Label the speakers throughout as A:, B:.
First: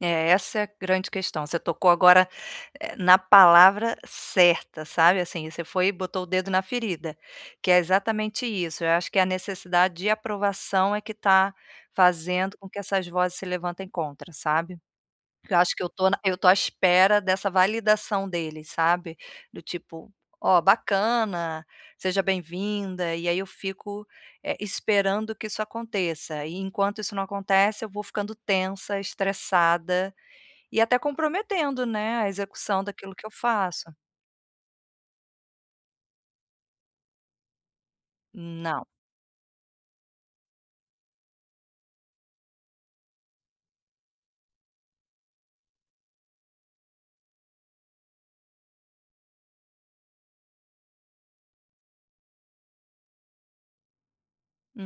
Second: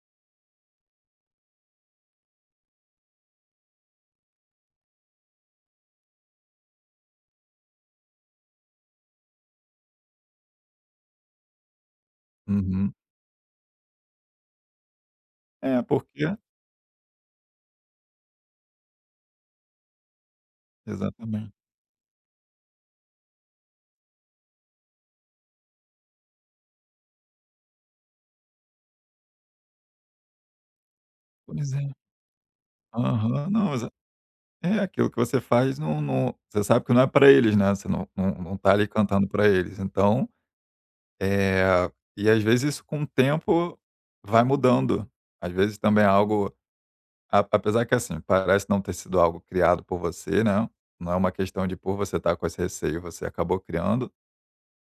A: É, essa é a grande questão, você tocou agora na palavra, eh, certa, sabe, assim, você foi e botou o dedo na ferida, que é exatamente isso, eu acho que a necessidade de aprovação é que está fazendo com que
B: Uhum.
A: essas vozes se levantem contra, sabe. Porque eu acho
B: É,
A: que eu estou na
B: porque
A: eu estou à espera dessa validação deles, sabe. Do tipo: "Ó,
B: Exatamen
A: bacana, seja bem-vinda", e aí eu fico, eh, esperando que isso aconteça, e, enquanto isso não acontece, eu vou ficando tensa, estressada e até
B: Pois
A: comprometendo,
B: é.
A: né, a execução daquilo que eu
B: Aham. Não, exa
A: faço.
B: é aquilo que você faz, não não você sabe que não é pra eles, né, você não não não está
A: Não.
B: ali cantando pra eles, então, eh, e às vezes isso com o tempo vai mudando, às vezes também é algo a apesar que assim, parece não ter sido algo criado por você, né, não é uma questão de por você estar com esse receio você acabou criando,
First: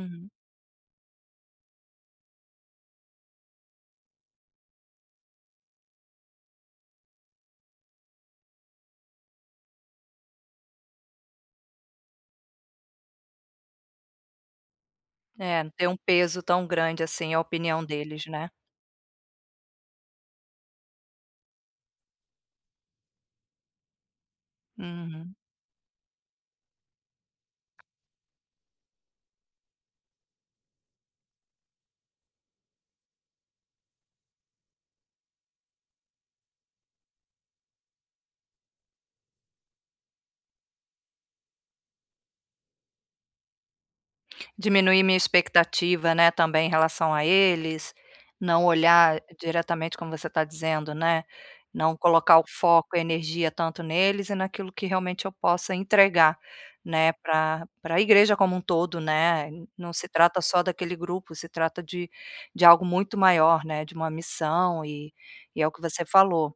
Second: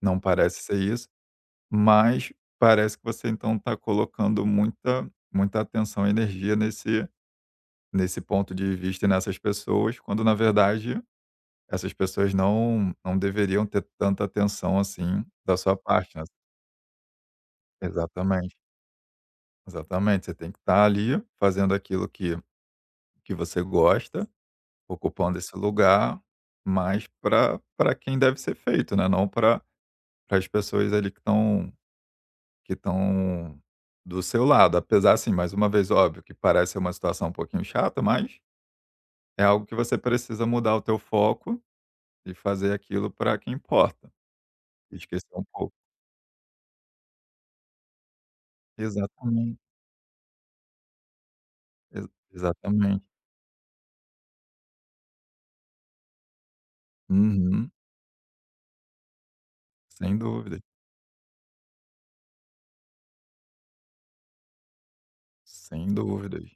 B: não parece ser isso, mas parece que você então tá colocando muita muita atenção e energia nesse nesse ponto de vista e nessas pessoas, quando, na verdade, essas pessoas não não deveriam ter tanta atenção assim da
A: É, não
B: sua
A: tem um
B: parte, né.
A: peso tão grande assim, a opinião deles, né.
B: Exatamente. Exatamente, você tem que estar ali fazendo aquilo que que você gosta,
A: Uhum.
B: ocupando esse lugar, mas pra pra quem deve ser feito, né, não pra pras pessoas ali que estão que estão do seu lado. Apesar, assim, mais uma vez, óbvio que parece ser uma situação um pouquinho chata, mas é algo que você precisa mudar o teu foco, e fazer aquilo pra que importa. E
A: Diminuir minha
B: esquecer um pouco.
A: expectativa, né, também em relação a eles, não olhar
B: Exatamente.
A: diretamente como você está dizendo, né, não
B: Ex
A: colocar o foco,
B: Exatamente.
A: energia tanto neles e naquilo que realmente eu possa entregar, né, pra
B: Uhum.
A: pra igreja como um todo, né. Não se
B: Sem
A: trata
B: dúvida.
A: só daquele grupo, se trata de de algo muito maior, né, de uma missão e e é o que
B: Sem
A: você
B: dúvidas.
A: falou,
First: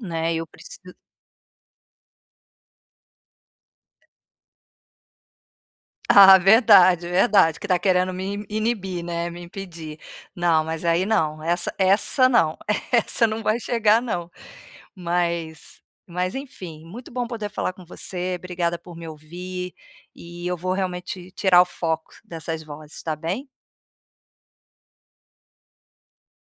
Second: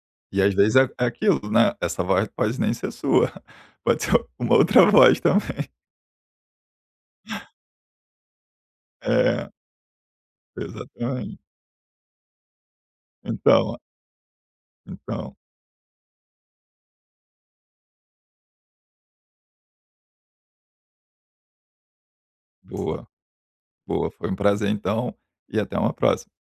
A: né,
B: E
A: eu
B: às vezes é
A: preciso
B: é aquilo, né, essa voz pode nem ser sua, pode ser uma outra voz também.
A: Ah, verdade, verdade, que está querendo me in inibir, né, me
B: É.
A: impedir. Não, mas aí
B: Exatamente.
A: não, essa essa não, essa não vai
B: Então
A: chegar não.
B: Então.
A: Mas mas enfim, muito bom poder falar com você, obrigada por me ouvir, e eu vou realmente tirar o foco dessas vozes,
B: Boa,
A: está bem?
B: boa. Foi uma prazer então, e até uma próxima.